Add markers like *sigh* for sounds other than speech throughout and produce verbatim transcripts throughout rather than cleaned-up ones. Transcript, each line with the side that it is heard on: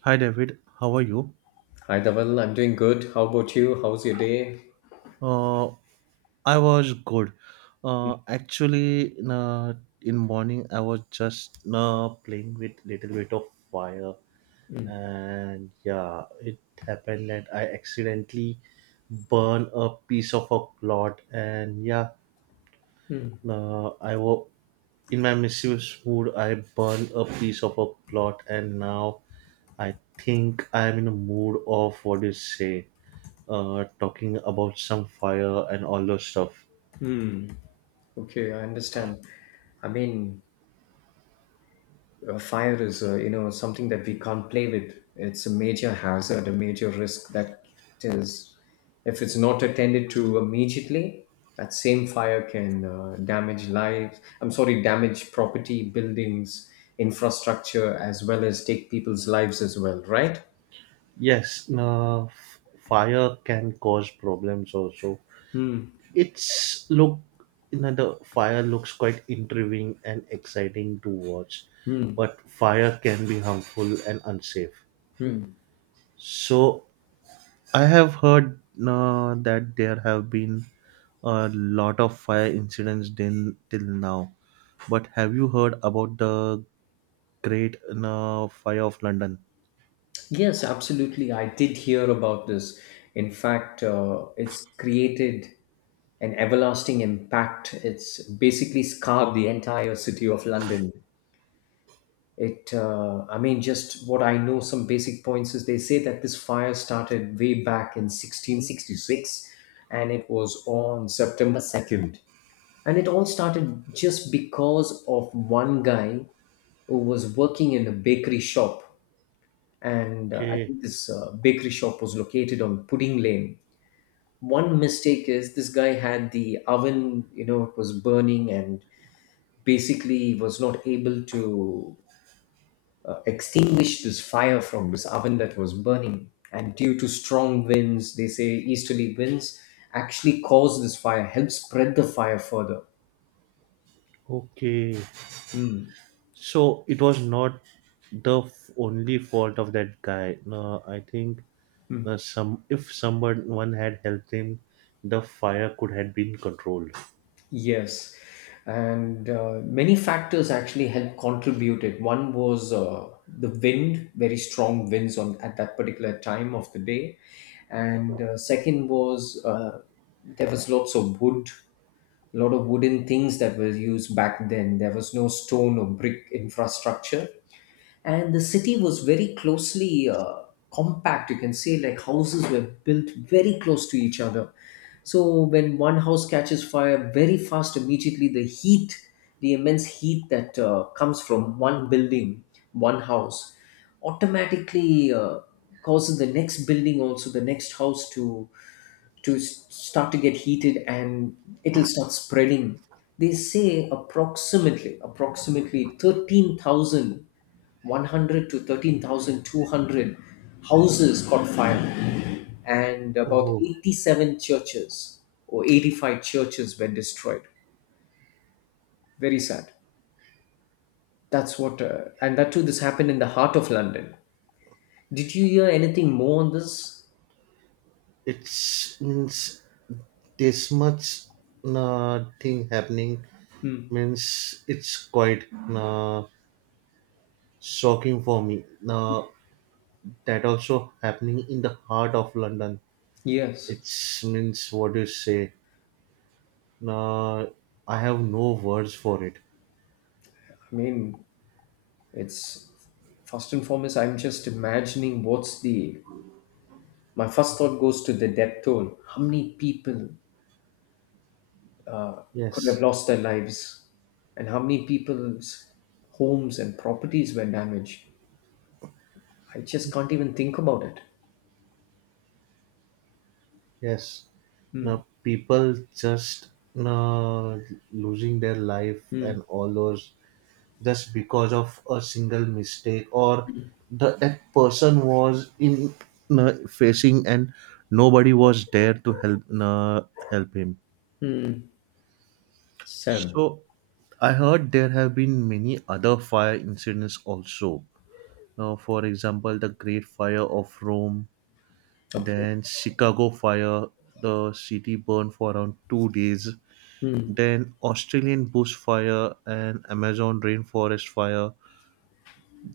right: Hi David, how are you?
left: Hi, Dhaval. I'm doing good. How about you? How's your day?
right: Uh, I was good. Uh, actually, in, uh, in morning I was just uh, playing with little bit of fire,
left: Mm.
right: and yeah, it happened that I accidentally burn a piece of a cloth, and yeah, Now I wo- in my mischievous mood, I burn a piece of a plot, and now I think I am in a mood of, what do you say, uh, talking about some fire and all those stuff.
left: Hmm. Okay, I understand. I mean, uh, fire is, uh, you know, something that we can't play with. It's a major hazard, a major risk that is, if it's not attended to immediately, that same fire can uh, damage lives. I'm sorry, damage property, buildings, infrastructure, as well as take people's lives as well, right?
right: Yes, now f- fire can cause problems also. It's look, you know, the fire looks quite intriguing and exciting to watch, but fire can be harmful and unsafe.
left: Hmm.
right: So I have heard uh, that there have been a lot of fire incidents din- till now, but have you heard about the Great uh, Fire of London?
left: Yes, absolutely. I did hear about this. In fact, uh, it's created an everlasting impact. It's basically scarred the entire city of London. It, uh, I mean, just what I know, some basic points is they say that this fire started way back in sixteen sixty-six and it was on September second. And it all started just because of one guy who was working in a bakery shop, and uh, I
right: Okay,
left: think this uh, bakery shop was located on Pudding Lane. One mistake is this guy had the oven, you know, it was burning, and basically was not able to uh, extinguish this fire from this oven that was burning. And due to strong winds, they say easterly winds actually caused this fire, helped spread the fire further.
right: okay. So it was not the f- only fault of that guy. No, I think uh, some if someone had helped him, the fire could have been controlled.
left: Yes, and uh, many factors actually helped contribute it. One was uh, the wind, very strong winds on at that particular time of the day, and uh, second was, uh, there was lots of wood, a lot of wooden things that were used back then. There was no stone or brick infrastructure, and the city was very closely uh, compact, you can say, like houses were built very close to each other, so when one house catches fire very fast, immediately the heat, the immense heat that uh, comes from one building, one house, automatically uh, causes the next building, also the next house, to to s- start to get heated, and it'll start spreading. They say approximately, approximately thirteen thousand one hundred to thirteen thousand two hundred houses caught fire, and about
right: Oh,
left: eighty-seven churches or eighty-five churches were destroyed. Very sad. That's what, uh, and that too, this happened in the heart of London. Did you hear anything more on this?
right: it's means this much uh, thing happening
left: Hmm.
right: means it's quite uh, shocking for me now, that also happening in the heart of London.
left: Yes.
right: It's means, what do you say, now I have no words for it.
left: I mean, It's first and foremost, I'm just imagining what's the. My first thought goes to the death toll. How many people could have
right: Yes.
left: lost their lives, and how many people's homes and properties were damaged? I just can't even think about it.
right: Yes.
left: Mm,
right: Now people just uh, losing their life
left: mm,
right: and all those, just because of a single mistake, or the, that person was in, uh, facing, and nobody was there to help, uh, help him.
left: mm. Sam.
right: So I heard there have been many other fire incidents also. Now, for example, the Great Fire of Rome,
left: Okay.
right: then Chicago fire, the city burned for around two days.
left: Mm.
right: Then Australian bush fire and Amazon rainforest fire.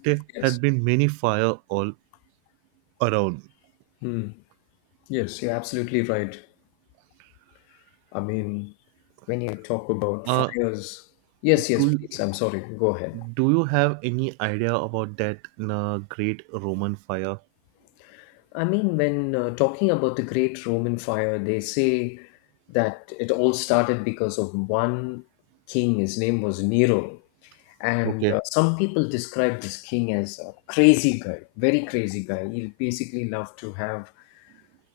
right: There had
left: Yes.
right: been many fire all around.
left: Yes, you're absolutely right. I mean, when you talk about
right: Uh,
left: fires. Yes, yes,
right: do
left: please. I'm sorry. Go ahead.
right: do you have any idea about that uh, great Roman fire?
left: I mean, when uh, talking about the Great Roman Fire, they say that it all started because of one king. His name was Nero. And
right: Okay.
left: uh, some people describe this king as a crazy guy, very crazy guy. He basically loved to have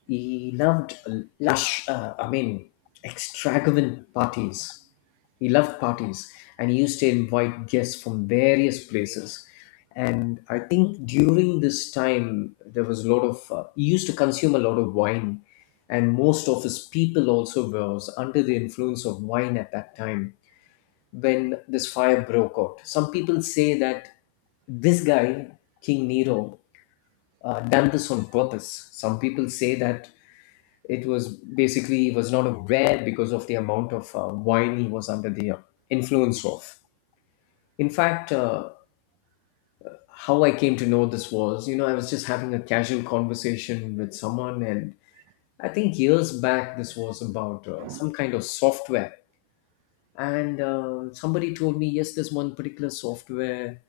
left: he loved lush, uh, I mean, extravagant parties. He loved parties, and he used to invite guests from various places. And I think during this time, there was a lot of, uh, he used to consume a lot of wine. And most of his people also was under the influence of wine at that time when this fire broke out. Some people say that this guy, King Nero, uh, done this on purpose. Some people say that it was basically was not aware because of the amount of uh, wine he was under the uh, influence of. In fact, uh, how I came to know this was, you know, I was just having a casual conversation with someone, and I think years back this was about uh, some kind of software, and uh, somebody told me, yes, there's one particular software,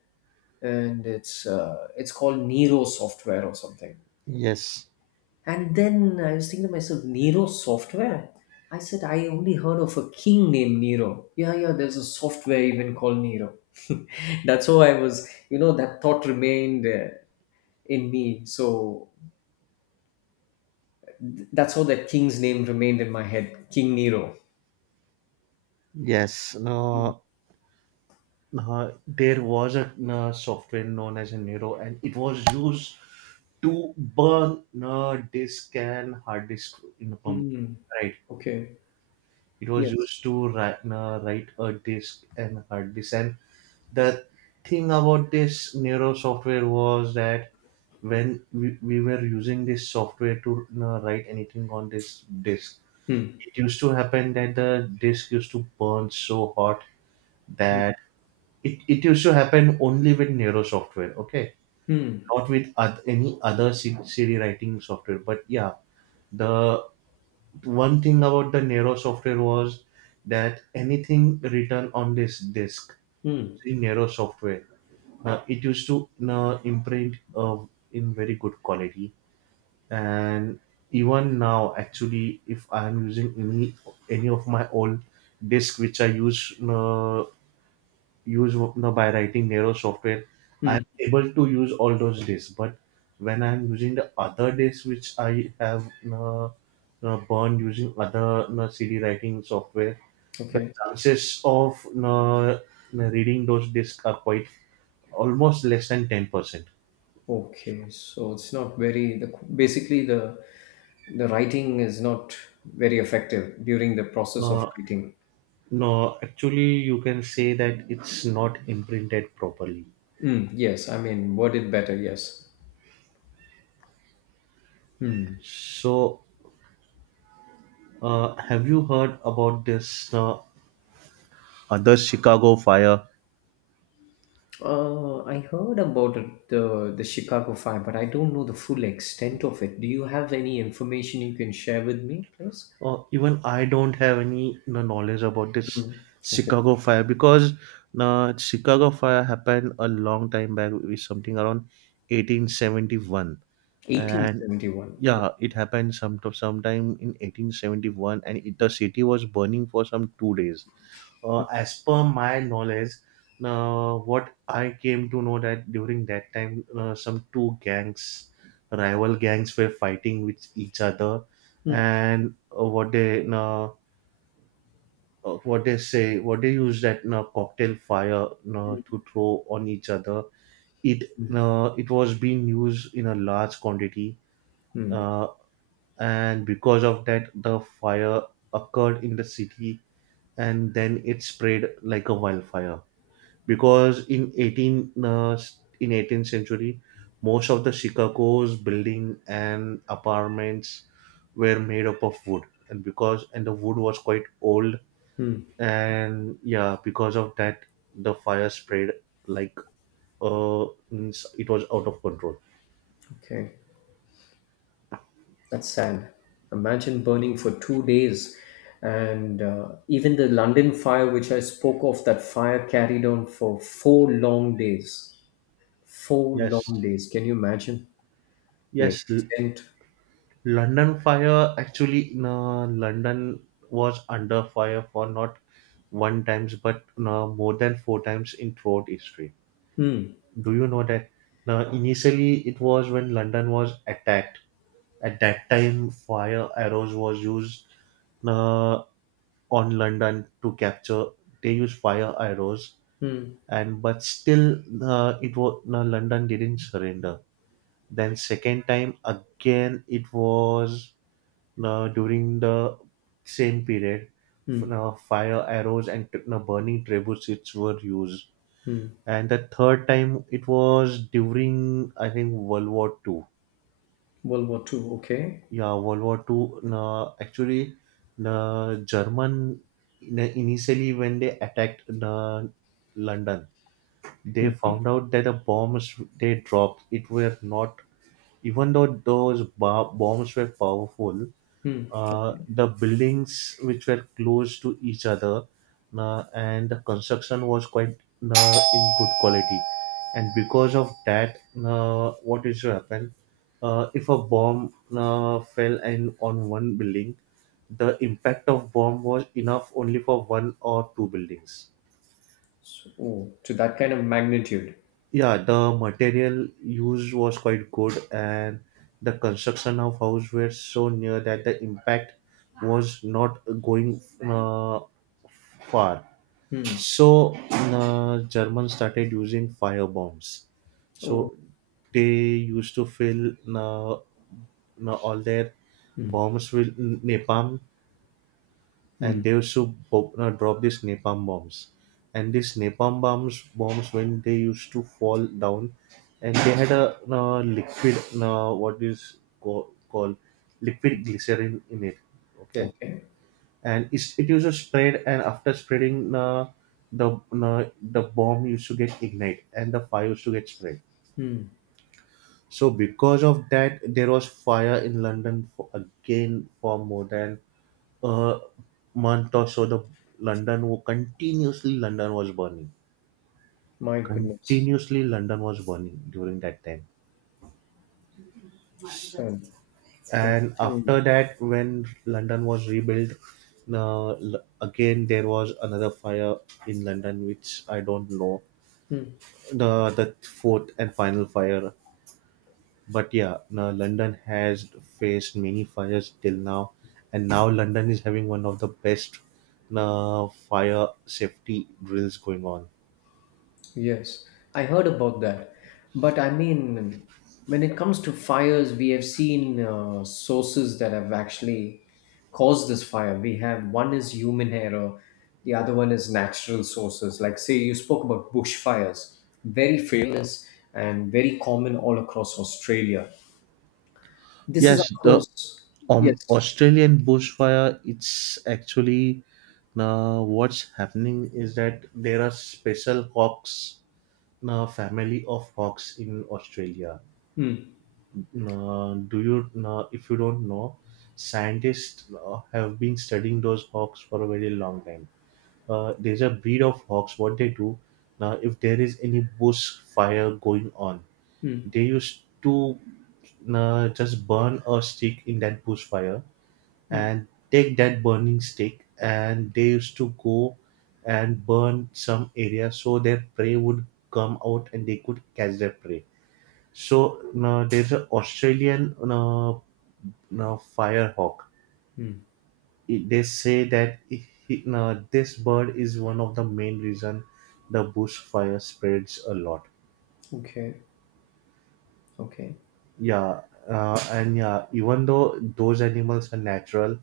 left: and it's uh, it's called Nero software or something.
right: Yes.
left: And then I was thinking to myself, Nero software? I said, I only heard of a king named Nero. Yeah, yeah, there's a software even called Nero. *laughs* That's how I was, you know, that thought remained uh, in me. So th- that's how that king's name remained in my head, King Nero.
right: Yes. Uh, uh, there was a uh, software known as a Nero, and it was used to burn uh, disk and hard disk in a computer.
left: Mm,
right: Right.
left: okay.
right: It was
left: Yes.
right: used to write, uh, write a disk and hard disk, and the thing about this Neuro software was that when we, we were using this software to you write anything on this disk,
left: Hmm.
right: it used to happen that the disk used to burn so hot that it, it used to happen only with Neuro software, okay?
left: Hmm.
right: Not with oth- any other C- CD writing software. But yeah, the one thing about the Neuro software was that anything written on this disk,
left: Hmm.
right: using Neuro software, Uh, it used to uh, imprint uh, in very good quality, and even now, actually, if I am using any any of my old disk which I use uh, use uh, by writing Nero software, I am
left: Hmm.
right: able to use all those disks. But when I am using the other disk which I have uh, uh, burned using other uh, C D writing software, the
left: Okay.
right: chances of uh, reading those disks are quite almost less than ten percent.
left: Okay, so it's not very, the basically the the writing is not very effective during the process of
right: No,
left: writing.
right: no, actually, you can say that it's not imprinted properly.
left: Mm, yes, I mean, word it better. Yes.
right: So, uh, have you heard about this uh, other Chicago fire?
left: Uh, I heard about it, the the Chicago Fire, but I don't know the full extent of it. Do you have any information you can share with me, please?
right: Uh, even I don't have any, you know, knowledge about this
left: Mm, okay,
right: Chicago fire, because uh, Chicago fire happened a long time back, with something around eighteen seventy-one,
left: eighteen
right: and
left: seventy one.
right: yeah, it happened some sometime in eighteen seventy-one, and it, the city was burning for some two days. Uh, as per my knowledge, uh, what I came to know that during that time, uh, some two gangs, rival gangs, were fighting with each other,
left: Mm,
right: and uh, what they uh, uh, what they say what they use that uh, cocktail fire uh, to throw on each other. it
left: mm,
right: uh, it was being used in a large quantity,
left: mm,
right: uh, and because of that the fire occurred in the city, and then it spread like a wildfire because in eighteen uh, in eighteenth century most of the Chicago's building and apartments were made up of wood, and because and the wood was quite old,
left: mm,
right: and yeah, because of that the fire spread like, uh means, it was out of control.
left: okay. That's sad. Imagine burning for two days. And uh, even the London fire, which I spoke of, that fire carried on for four long days. Four
right: Yes,
left: long days. Can you imagine the
right: yes. L-
left: extent?
right: london fire, actually, no, London was under fire for not one times, but no, more than four times in throughout history.
left: Hmm.
right: Do you know that? Now, initially it was when London was attacked, at that time fire arrows was used uh, on London to capture, they used fire arrows.
left: Hmm.
right: And but still uh, it was, no, London didn't surrender. Then second time again it was uh, during the same period.
left: Hmm.
right: Now fire arrows and uh, burning trebuchets were used,
left: Hmm.
right: and the third time it was during, I think, World War Two.
left: World War Two. Okay.
right: Yeah, World War Two. Uh, actually, the German, uh, initially when they attacked the London, they found out that the bombs they dropped it were not, even though those ba- bombs were powerful,
left: Hmm.
right: uh, the buildings which were close to each other, uh, and the construction was quite uh, in good quality, and because of that, uh, what is to happen, uh, if a bomb uh, fell and on one building, the impact of bomb was enough only for one or two buildings.
left: So, oh, to that kind of magnitude.
right: Yeah, the material used was quite good, and the construction of house were so near that the impact was not going, uh, far.
left: Hmm.
right: So uh, Germans started using fire bombs.
left: Oh.
right: So they used to fill uh, uh, all their bombs with napalm, and
left: Hmm.
right: they used to pop, uh, drop these napalm bombs, and these napalm bombs bombs when they used to fall down, and they had a uh, liquid, uh, what is co- called liquid glycerin in it, okay.
left: Okay.
right: And it's, it used to spread, and after spreading uh, the uh, the bomb used to get ignite and the fire used to get spread.
left: Hmm.
right: So because of that there was fire in London for, again, for more than a month or so. The london wo- continuously London was burning.
left: My goodness.
right: Continuously London was burning during that time.
left: So,
right: And
left: imagine.
right: after that, when London was rebuilt, uh, l- again there was another fire in London which I don't know,
left: Hmm.
right: the the fourth and final fire. But yeah, now London has faced many fires till now, and now London is having one of the best uh, fire safety drills going on.
left: Yes, I heard about that. But I mean, when it comes to fires, we have seen uh, sources that have actually caused this fire. We have, one is human error, the other one is natural sources. Like, say, you spoke about bushfires, very famous and very common all across Australia. This is,
right: Yes,
left: of
right: the
left: course,
right: um,
left: yes.
right: Australian bushfire, it's actually, now what's happening is that there are special hawks, now family of hawks in Australia.
left: Hmm.
right: Now, do you now, if you don't know, scientists uh, have been studying those hawks for a very long time. Uh, there's a breed of hawks. What they do now, if there is any bush fire going on,
left: Hmm.
right: they used to uh, just burn a stick in that bush fire
left: Hmm.
right: and take that burning stick and they used to go and burn some area, so their prey would come out and they could catch their prey. So uh, there's an Australian uh, uh, firehawk.
left: Hmm.
right: It- they say that he, he- uh, this bird is one of the main reason the bush fire spreads a lot.
left: Okay. Okay.
right: Yeah, uh, and yeah, even though those animals are natural,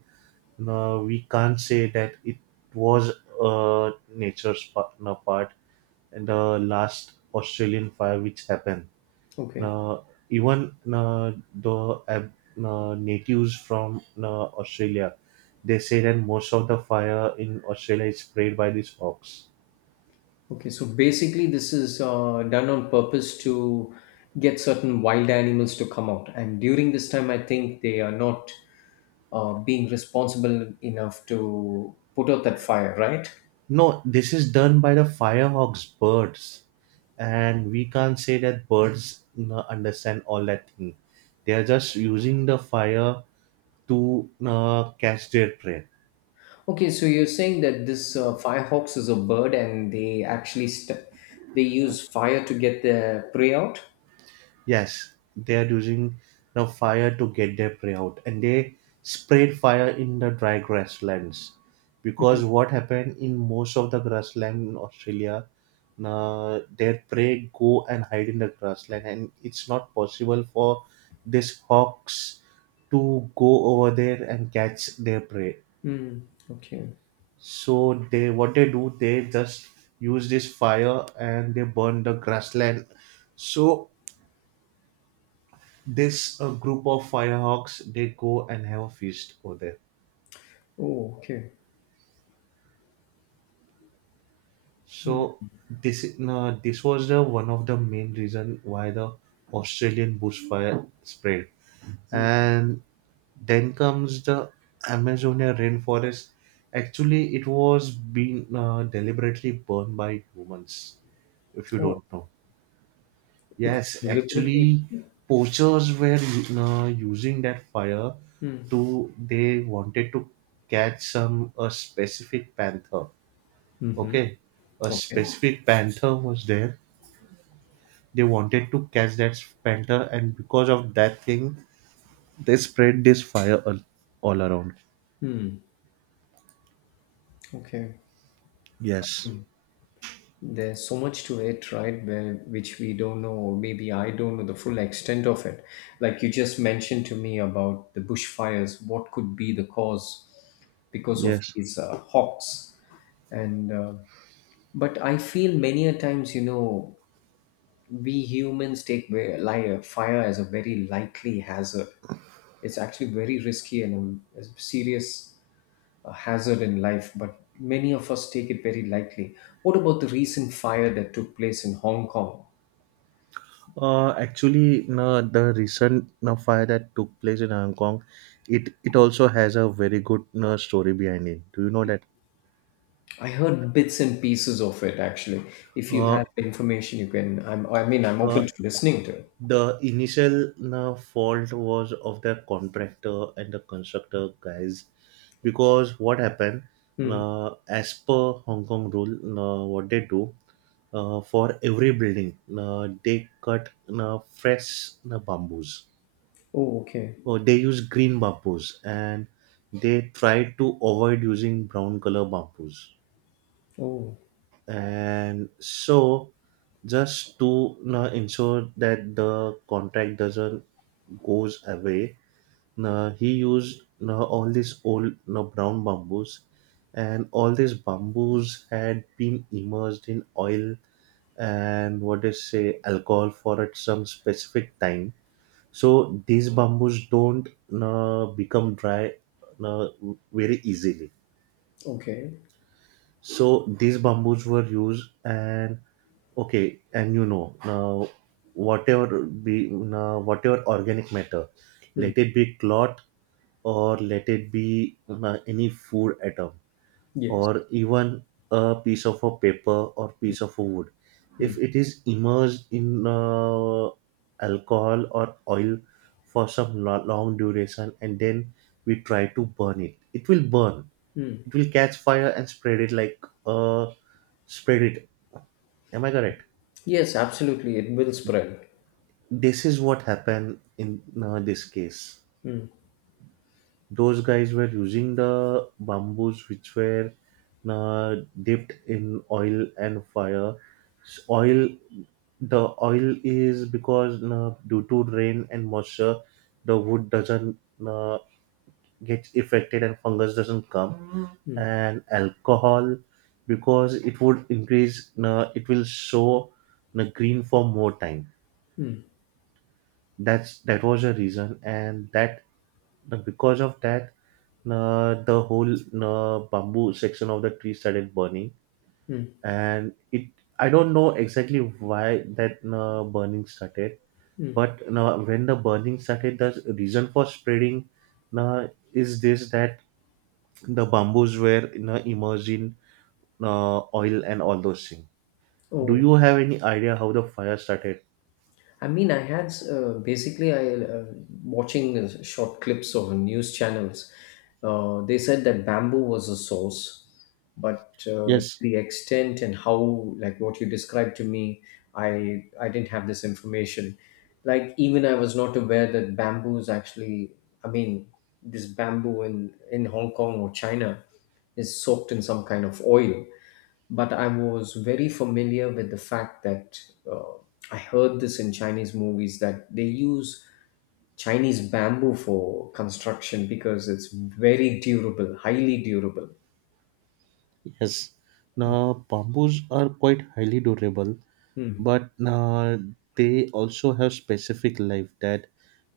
right: no, we can't say that it was a nature's pa- no, part in the last Australian fire which happened.
left: Okay.
right: No, even no, the ab- no, natives from, no, Australia, they say that most of the fire in Australia is sprayed by these hawks.
left: Okay, so basically, this is uh, done on purpose to get certain wild animals to come out. And during this time, I think they are not uh, being responsible enough to put out that fire, right?
right: No, this is done by the firehawks birds, and we can't say that birds, no, understand all that thing. They are just using the fire to uh, catch their prey.
left: Okay, so you're saying that this uh, firehawks is a bird, and they actually st- they use fire to get their prey out.
right: Yes, they are using the fire to get their prey out, and they sprayed fire in the dry grasslands because what happened in most of the grassland in Australia, uh, their prey go and hide in the grassland, and it's not possible for these hawks to go over there and catch their prey.
left: Hmm. Okay.
right: So they what they do, they just use this fire and they burn the grassland. So this uh, group of firehawks they go and have a feast over there.
left: Oh, okay.
right: So this is- uh, this was the one of the main reason why the Australian bushfire spread.
left: Hmm.
right: And then comes the Amazonia rainforest. Actually, it was being uh, deliberately burned by humans. If you
left: Oh,
right: don't know.
left: it was
right: Yes,
left: deliberately.
right: actually, poachers were u- uh, using that fire
left: Hmm.
right: to, they wanted to catch some a specific panther. Okay, a
left: Okay.
right: specific panther was there. They wanted to catch that panther, and because of that thing, they spread this fire all, all around.
left: Hmm. Okay.
right: Yes,
left: There's so much to it, right? Where, which we don't know, or maybe I don't know the full extent of it. Like you just mentioned to me about the bushfires, what could be the cause because of
right: yes.
left: these uh, hawks? And uh, but I feel many a times, you know, we humans take ve- li- fire as a very likely hazard. It's actually very risky and a, a serious a hazard in life, but many of us take it very lightly. What about the recent fire that took place in Hong Kong?
right: Uh, actually, no, the recent, no, fire that took place in Hong Kong, it it also has a very good, no, story behind it. Do you know that?
left: I heard bits and pieces of it actually. If you
right: Uh,
left: have information, you can. I'm, I mean, I'm open
right: Uh,
left: to listening to it.
right: the initial uh, fault was of the contractor and the constructor guys because what happened,
left: Hmm.
right: uh, as per Hong Kong rule, uh, what they do, uh, for every building, uh, they cut uh, fresh uh, bamboos.
left: Oh, okay.
right: Oh, they use green bamboos, and they try to avoid using brown color bamboos,
left: Oh,
right: and so just to uh, ensure that the contract doesn't goes away, uh, he used uh, all these old uh, brown bamboos, and all these bamboos had been immersed in oil and what they say alcohol for at some specific time, so these bamboos don't uh, become dry uh, very easily.
left: okay.
right: So these bamboos were used and okay, and you know now whatever be now whatever organic matter,
left: Hmm.
right: let it be cloth or let it be uh, any food atom,
left: Yes.
right: or even a piece of a paper or piece of a wood, if it is immersed in uh, alcohol or oil for some lo- long duration, and then we try to burn it, it will burn.
left: Hmm.
right: It will catch fire and spread it like uh spread it. Am I correct?
left: Yes, absolutely. It will spread.
right: This is what happened in uh, this case. Those guys were using the bamboos which were uh, dipped in oil and fire. S- Oil, the oil is because uh, due to rain and moisture, the wood doesn't uh, get affected and fungus doesn't come. And alcohol, because it would increase, uh, it will show uh, green for more time. That's that was a reason, and that and because of that, uh, the whole uh, bamboo section of the tree started burning,
left: Hmm.
right: and it I don't know exactly why that uh, burning started,
left: Hmm.
right: but uh, when the burning started, the reason for spreading uh, is this that the bamboos were uh, immersed in uh, oil and all those things. Do
left: Oh,
right: you have any idea how the fire started?
left: I mean, I had uh, basically I uh, watching uh, short clips of news channels. Uh, they said that bamboo was a source, but uh,
right: Yes,
left: the extent and how, like what you described to me, I I didn't have this information. Like even I was not aware that bamboo is actually. I mean, this bamboo in in Hong Kong or China is soaked in some kind of oil, but I was very familiar with the fact that uh, I heard this in Chinese movies that they use Chinese bamboo for construction because it's very durable, highly durable.
right: yes. Now, bamboos are quite highly durable,
left: Hmm.
right: but uh, they also have specific life that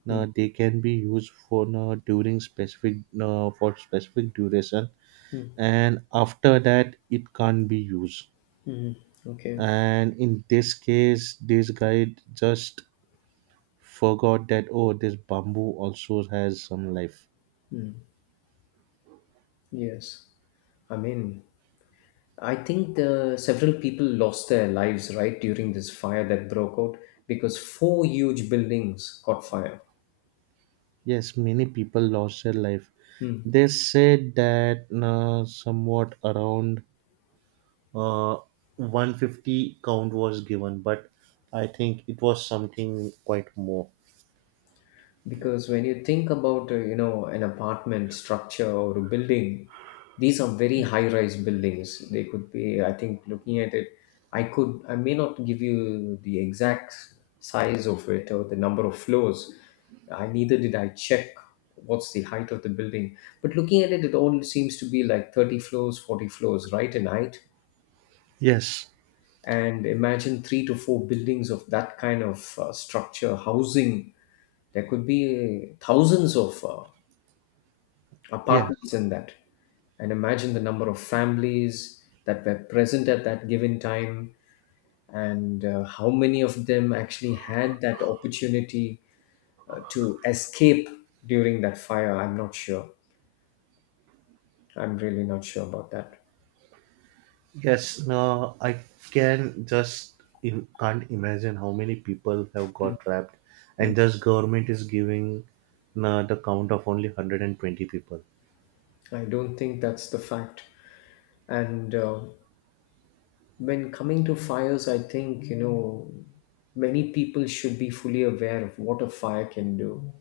left: Hmm.
right: uh, they can be used for uh, during specific uh, for specific duration,
left: Hmm.
right: and after that it can't be used.
left: Mhm. Okay.
right: And in this case this guy just forgot that, oh, this bamboo also has some life.
left: Yes. I mean, I think the several people lost their lives, right, during this fire that broke out because four huge buildings caught fire.
right: Yes, many people lost their life. They said that uh, somewhat around uh, one hundred fifty count was given, but I think it was something quite more.
left: Because when you think about, uh, you know, an apartment structure or a building, these are very high rise buildings. They could be, I think, looking at it, i could I may not give you the exact size of it or the number of floors. I neither did I check what's the height of the building, but looking at it it all seems to be like thirty floors, forty floors right in height.
right: Yes,
left: And imagine three to four buildings of that kind of uh, structure housing, there could be uh, thousands of uh, apartments
right: yes,
left: in that. And imagine the number of families that were present at that given time, and uh, how many of them actually had that opportunity uh, to escape during that fire. I'm not sure. I'm really not sure about that.
right: yes. No, I can just in, can't imagine how many people have got trapped, and just government is giving uh, the count of only one hundred twenty people.
left: I don't think that's the fact. And uh, when coming to fires, I think, you know, many people should be fully aware of what a fire can do.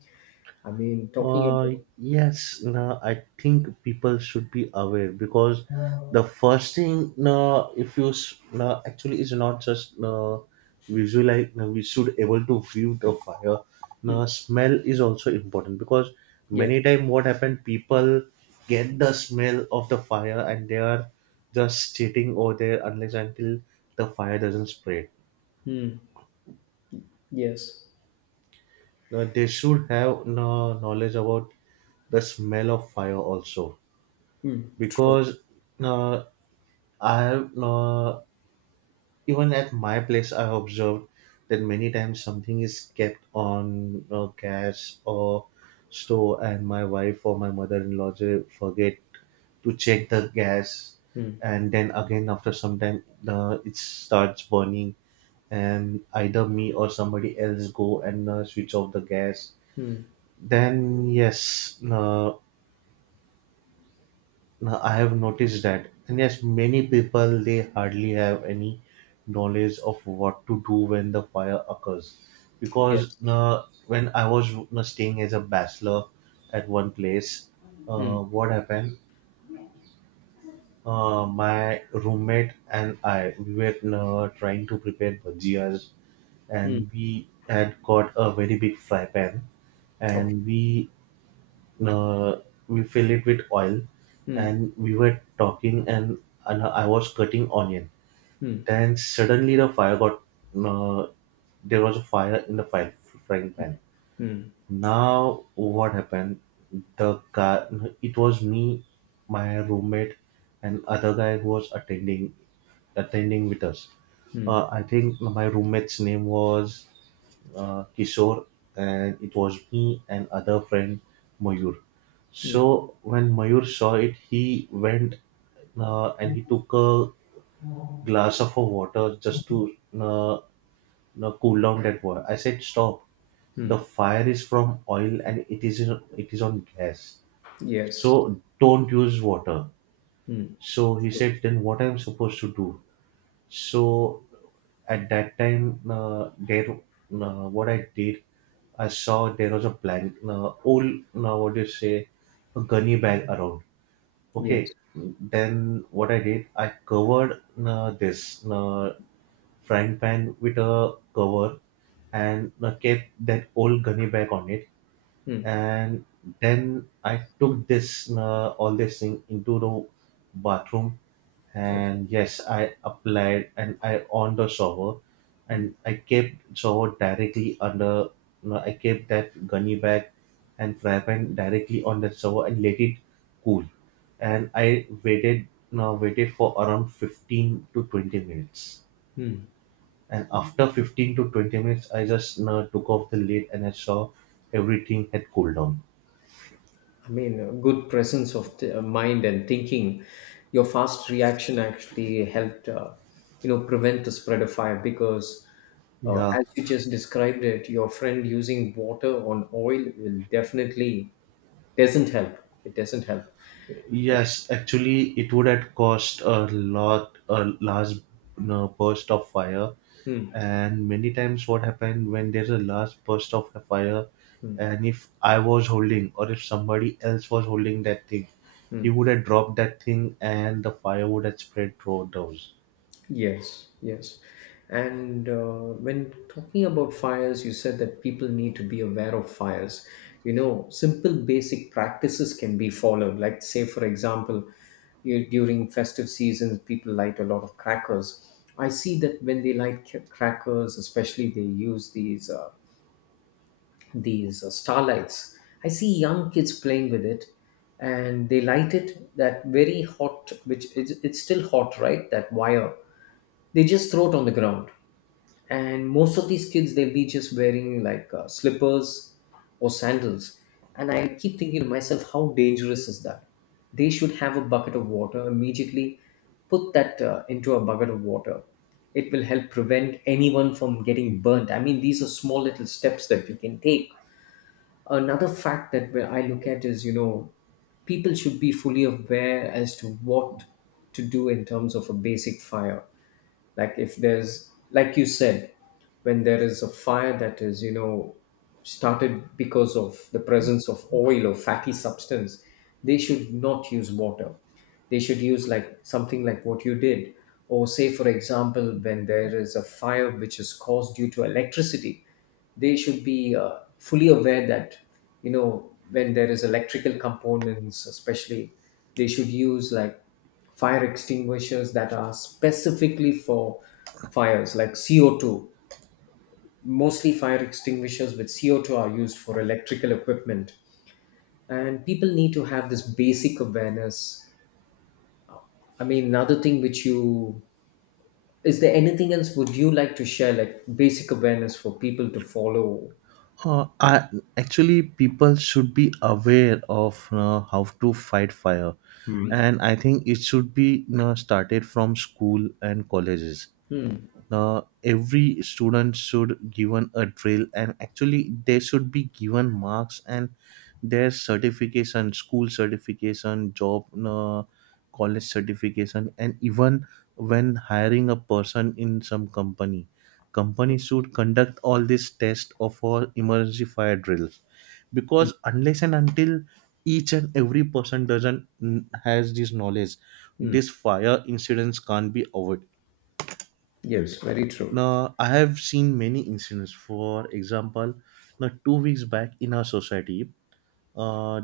left: I mean, talking
right: Uh,
left: about.
right: yes, no, I think people should be aware because the first thing, no, if you s- no, actually is not just no, visualize, no, we should able to view the fire.
left: Hmm.
right: No, smell is also important because
left: Yes.
right: many time what happened, people get the smell of the fire and they are just sitting over there unless until the fire doesn't spread.
left: Hmm. Yes.
right: No, they should have no knowledge about the smell of fire also,
left: Hmm. True.
right: because uh, I have, uh, even at my place I observed that many times something is kept on uh, gas or stove, and my wife or my mother-in-law, they forget to check the gas,
left: Hmm.
right: and then again after some time uh, it starts burning, and either me or somebody else go and uh, switch off the gas.
left: Hmm.
right: Then yes, uh, now, I have noticed that, and yes, many people they hardly have any knowledge of what to do when the fire occurs, because
left: Yes.
right: uh, when I was uh, staying as a bachelor at one place,
left: Hmm.
right: uh, what happened? Uh, my roommate and I, we were uh, trying to prepare bhajias,
left: Hmm.
right: and we had got a very big fry pan,
left: Okay.
right: and we uh, we fill it with oil,
left: Hmm.
right: and we were talking, and, and I was cutting onion,
left: Hmm.
right: then suddenly the fire got, uh, there was a fire in the fire, frying pan.
left: Hmm.
right: Now what happened, the guy, it was me, my roommate, and other guy who was attending attending with us.
left: Hmm.
right: uh, I think my roommate's name was uh, Kishore, and it was me and other friend Mayur.
left: Hmm.
right: So when Mayur saw it, he went uh, and he took a glass of a water just to uh, uh, cool down that water. I said, "Stop! The
left: Mm,
right: fire is from oil and it is in, it is on gas.
left: yes.
right: So don't use water."
left: Hmm.
right: So he said, "Then what I'm supposed to do?" So at that time, uh, there, uh, what I did, I saw there was a blank, uh, old, now what do you say, a gunny bag around. Okay,
left: Yes.
right: then what I did, I covered uh, this uh, frying pan with a cover and uh, kept that old gunny bag on it.
left: Hmm.
right: And then I took this uh, all this thing into the bathroom,
left: Okay.
right: and yes, I applied and I on the shower,
left: Hmm.
right: and I kept shower directly under, you know, I kept that gunny bag and fry pan directly on the shower and let it cool. And I waited, you know, waited for around fifteen to twenty minutes,
left: Hmm.
right: and after fifteen to twenty minutes I just, you know, took off the lid and I saw everything had cooled down.
left: I mean, a good presence of the uh, mind and thinking. Your fast reaction actually helped, uh, you know, prevent the spread of fire because, uh,
right: Yeah.
left: as you just described it, your friend using water on oil will definitely doesn't help. It doesn't help.
right: Yes, actually, it would have cost a lot, a large you burst of fire.
left: Hmm.
right: And many times, what happened when there's a large burst of a fire,
left: Hmm.
right: and if I was holding or if somebody else was holding that thing, he
left: Mm.
right: would have dropped that thing and the fire would have spread through those.
left: Yes, yes. And uh, when talking about fires, you said that people need to be aware of fires. You know, simple basic practices can be followed. Like, say, for example, you, during festive seasons, people light a lot of crackers. I see that when they light ca- crackers, especially they use these uh, these uh, starlights. I see young kids playing with it, and they light it that very hot, which it's, it's still hot, right? That wire, they just throw it on the ground, and most of these kids, they'll be just wearing like uh, slippers or sandals. And I keep thinking to myself, how dangerous is that. They should have a bucket of water immediately, put that uh, into a bucket of water. It will help prevent anyone from getting burnt. I mean, these are small little steps that we can take. Another fact that where I look at is, you know people should be fully aware as to what to do in terms of a basic fire. Like, if there's, like you said, when there is a fire that is, you know started because of the presence of oil or fatty substance, they should not use water. They should use like something like what you did. Or say, for example, when there is a fire which is caused due to electricity, they should be uh, fully aware that, you know when there is electrical components especially, they should use like fire extinguishers that are specifically for fires like C O two. Mostly fire extinguishers with C O two are used for electrical equipment. And people need to have this basic awareness. I mean, another thing which you is there anything else would you like to share, like basic awareness for people to follow?
right: Uh, I, actually, people should be aware of uh, how to fight fire, and I think it should be you started from school and colleges.
left: Hmm.
right: Uh, every student should given a drill, and actually they should be given marks and their certification, school certification, job, uh, college certification, and even when hiring a person in some company, company
left: Yes.
right: should conduct all these tests of all emergency fire drills,
left: Hmm.
right: because unless and until each and every person doesn't mm, has this knowledge,
left: Hmm.
right: this fire incidents can't be avoided.
left: Yes. Very true.
right: Now, I have seen many incidents. For example, now two weeks back in our society, uh,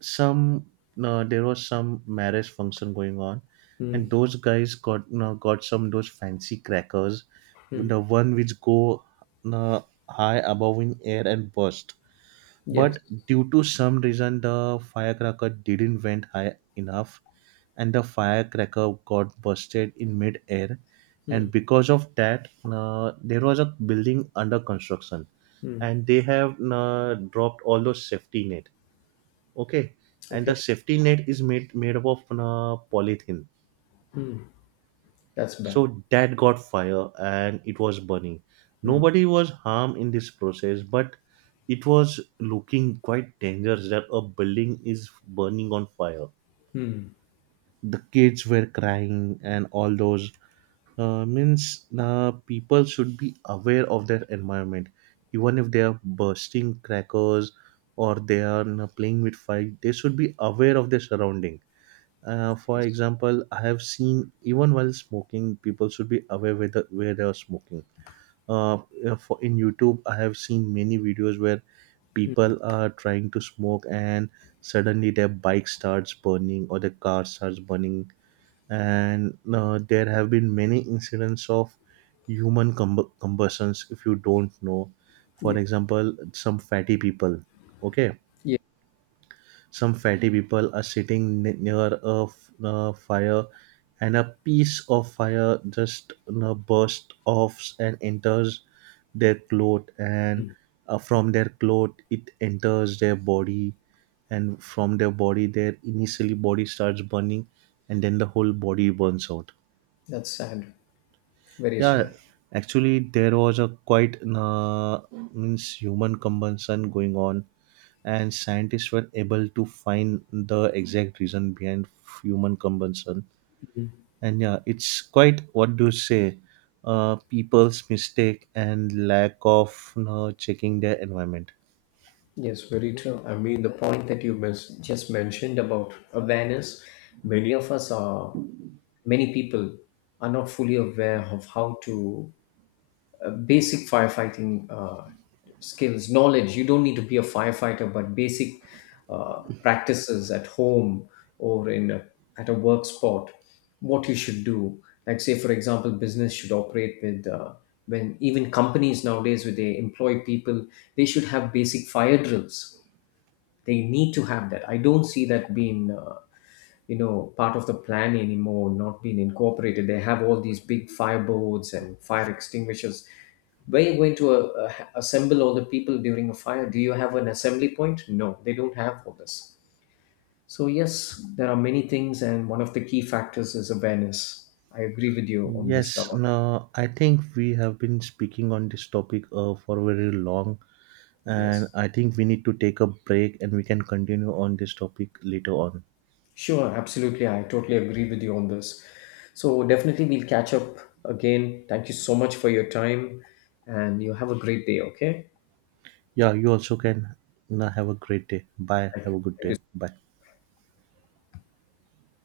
right: some now there was some marriage function going on, and
left: Hmm.
right: those guys got now got some those fancy crackers,
left: Hmm.
right: the one which go now high above in air and burst.
left: Yes.
right: But due to some reason, the firecracker didn't went high enough, and the firecracker got busted in mid-air.
left: Hmm.
right: And because of that, uh, there was a building under construction,
left: Hmm.
right: and they have uh, dropped all those safety net. Okay, and
left: Okay.
right: the safety net is made made up of uh, polythene,
left: That's bad.
right: so that got fire and it was burning. Nobody was harmed in this process, but it was looking quite dangerous that a building is burning on fire.
left: Hmm.
right: The kids were crying and all those. Uh, means uh, people should be aware of their environment. Even if they are bursting crackers or they are uh, playing with fire, they should be aware of their surrounding. Uh, for
left: Yes.
right: example, I have seen even while smoking, people should be aware where, the, where they are smoking. Uh, uh, for in YouTube, I have seen many videos where people are trying to smoke and suddenly their bike starts burning or their car starts burning, and uh, there have been many incidents of human comb- combustions. If you don't know,
left: Yeah.
right: for example, some fatty people, okay,
left: Yeah.
right: some fatty people are sitting ne- near a f- uh, fire, and a piece of fire just, you know, bursts off and enters their cloth, and uh, from their cloth it enters their body, and from their body their initially body starts burning, and then the whole body burns out.
left: That's sad. Very true,
right: Yeah,
left: right?
right: actually, there was a quite uh, means human combustion going on, and scientists were able to find the exact reason behind human combustion. And yeah, it's quite what do you say, uh, people's mistake and lack of uh, checking their environment.
left: Yes, very true. I mean, the point that you mes- just mentioned about awareness, many of us are, many people are not fully aware of how to basic firefighting uh, skills, knowledge. You don't need to be a firefighter, but basic uh, practices at home, or in a, at a work spot, what you should do. Like say, for example, business should operate with, uh, when even companies nowadays, when they employ people, they should have basic fire drills. They need to have that. I don't see that being, uh, you know part of the plan anymore, not being incorporated. They have all these big fire boards and fire extinguishers. Where you going to uh, uh, assemble all the people during a fire? Do you have an assembly point? No, they don't have all this. So yes, there are many things, and one of the key factors is awareness. I agree with you on this,
right: Yes,
left: Dhaval.
right: no, I think we have been speaking on this topic uh, for very long, and
left: Yes.
right: I think we need to take a break and we can continue on this topic later on.
left: Sure, absolutely. I totally agree with you on this. So, definitely, we'll catch up again. Thank you so much for your time, and you have a great day, okay?
right: Yeah, you also can, you know, have a great day. Bye. Have
left: Thank
right: a good day.
left: you.
right: Bye.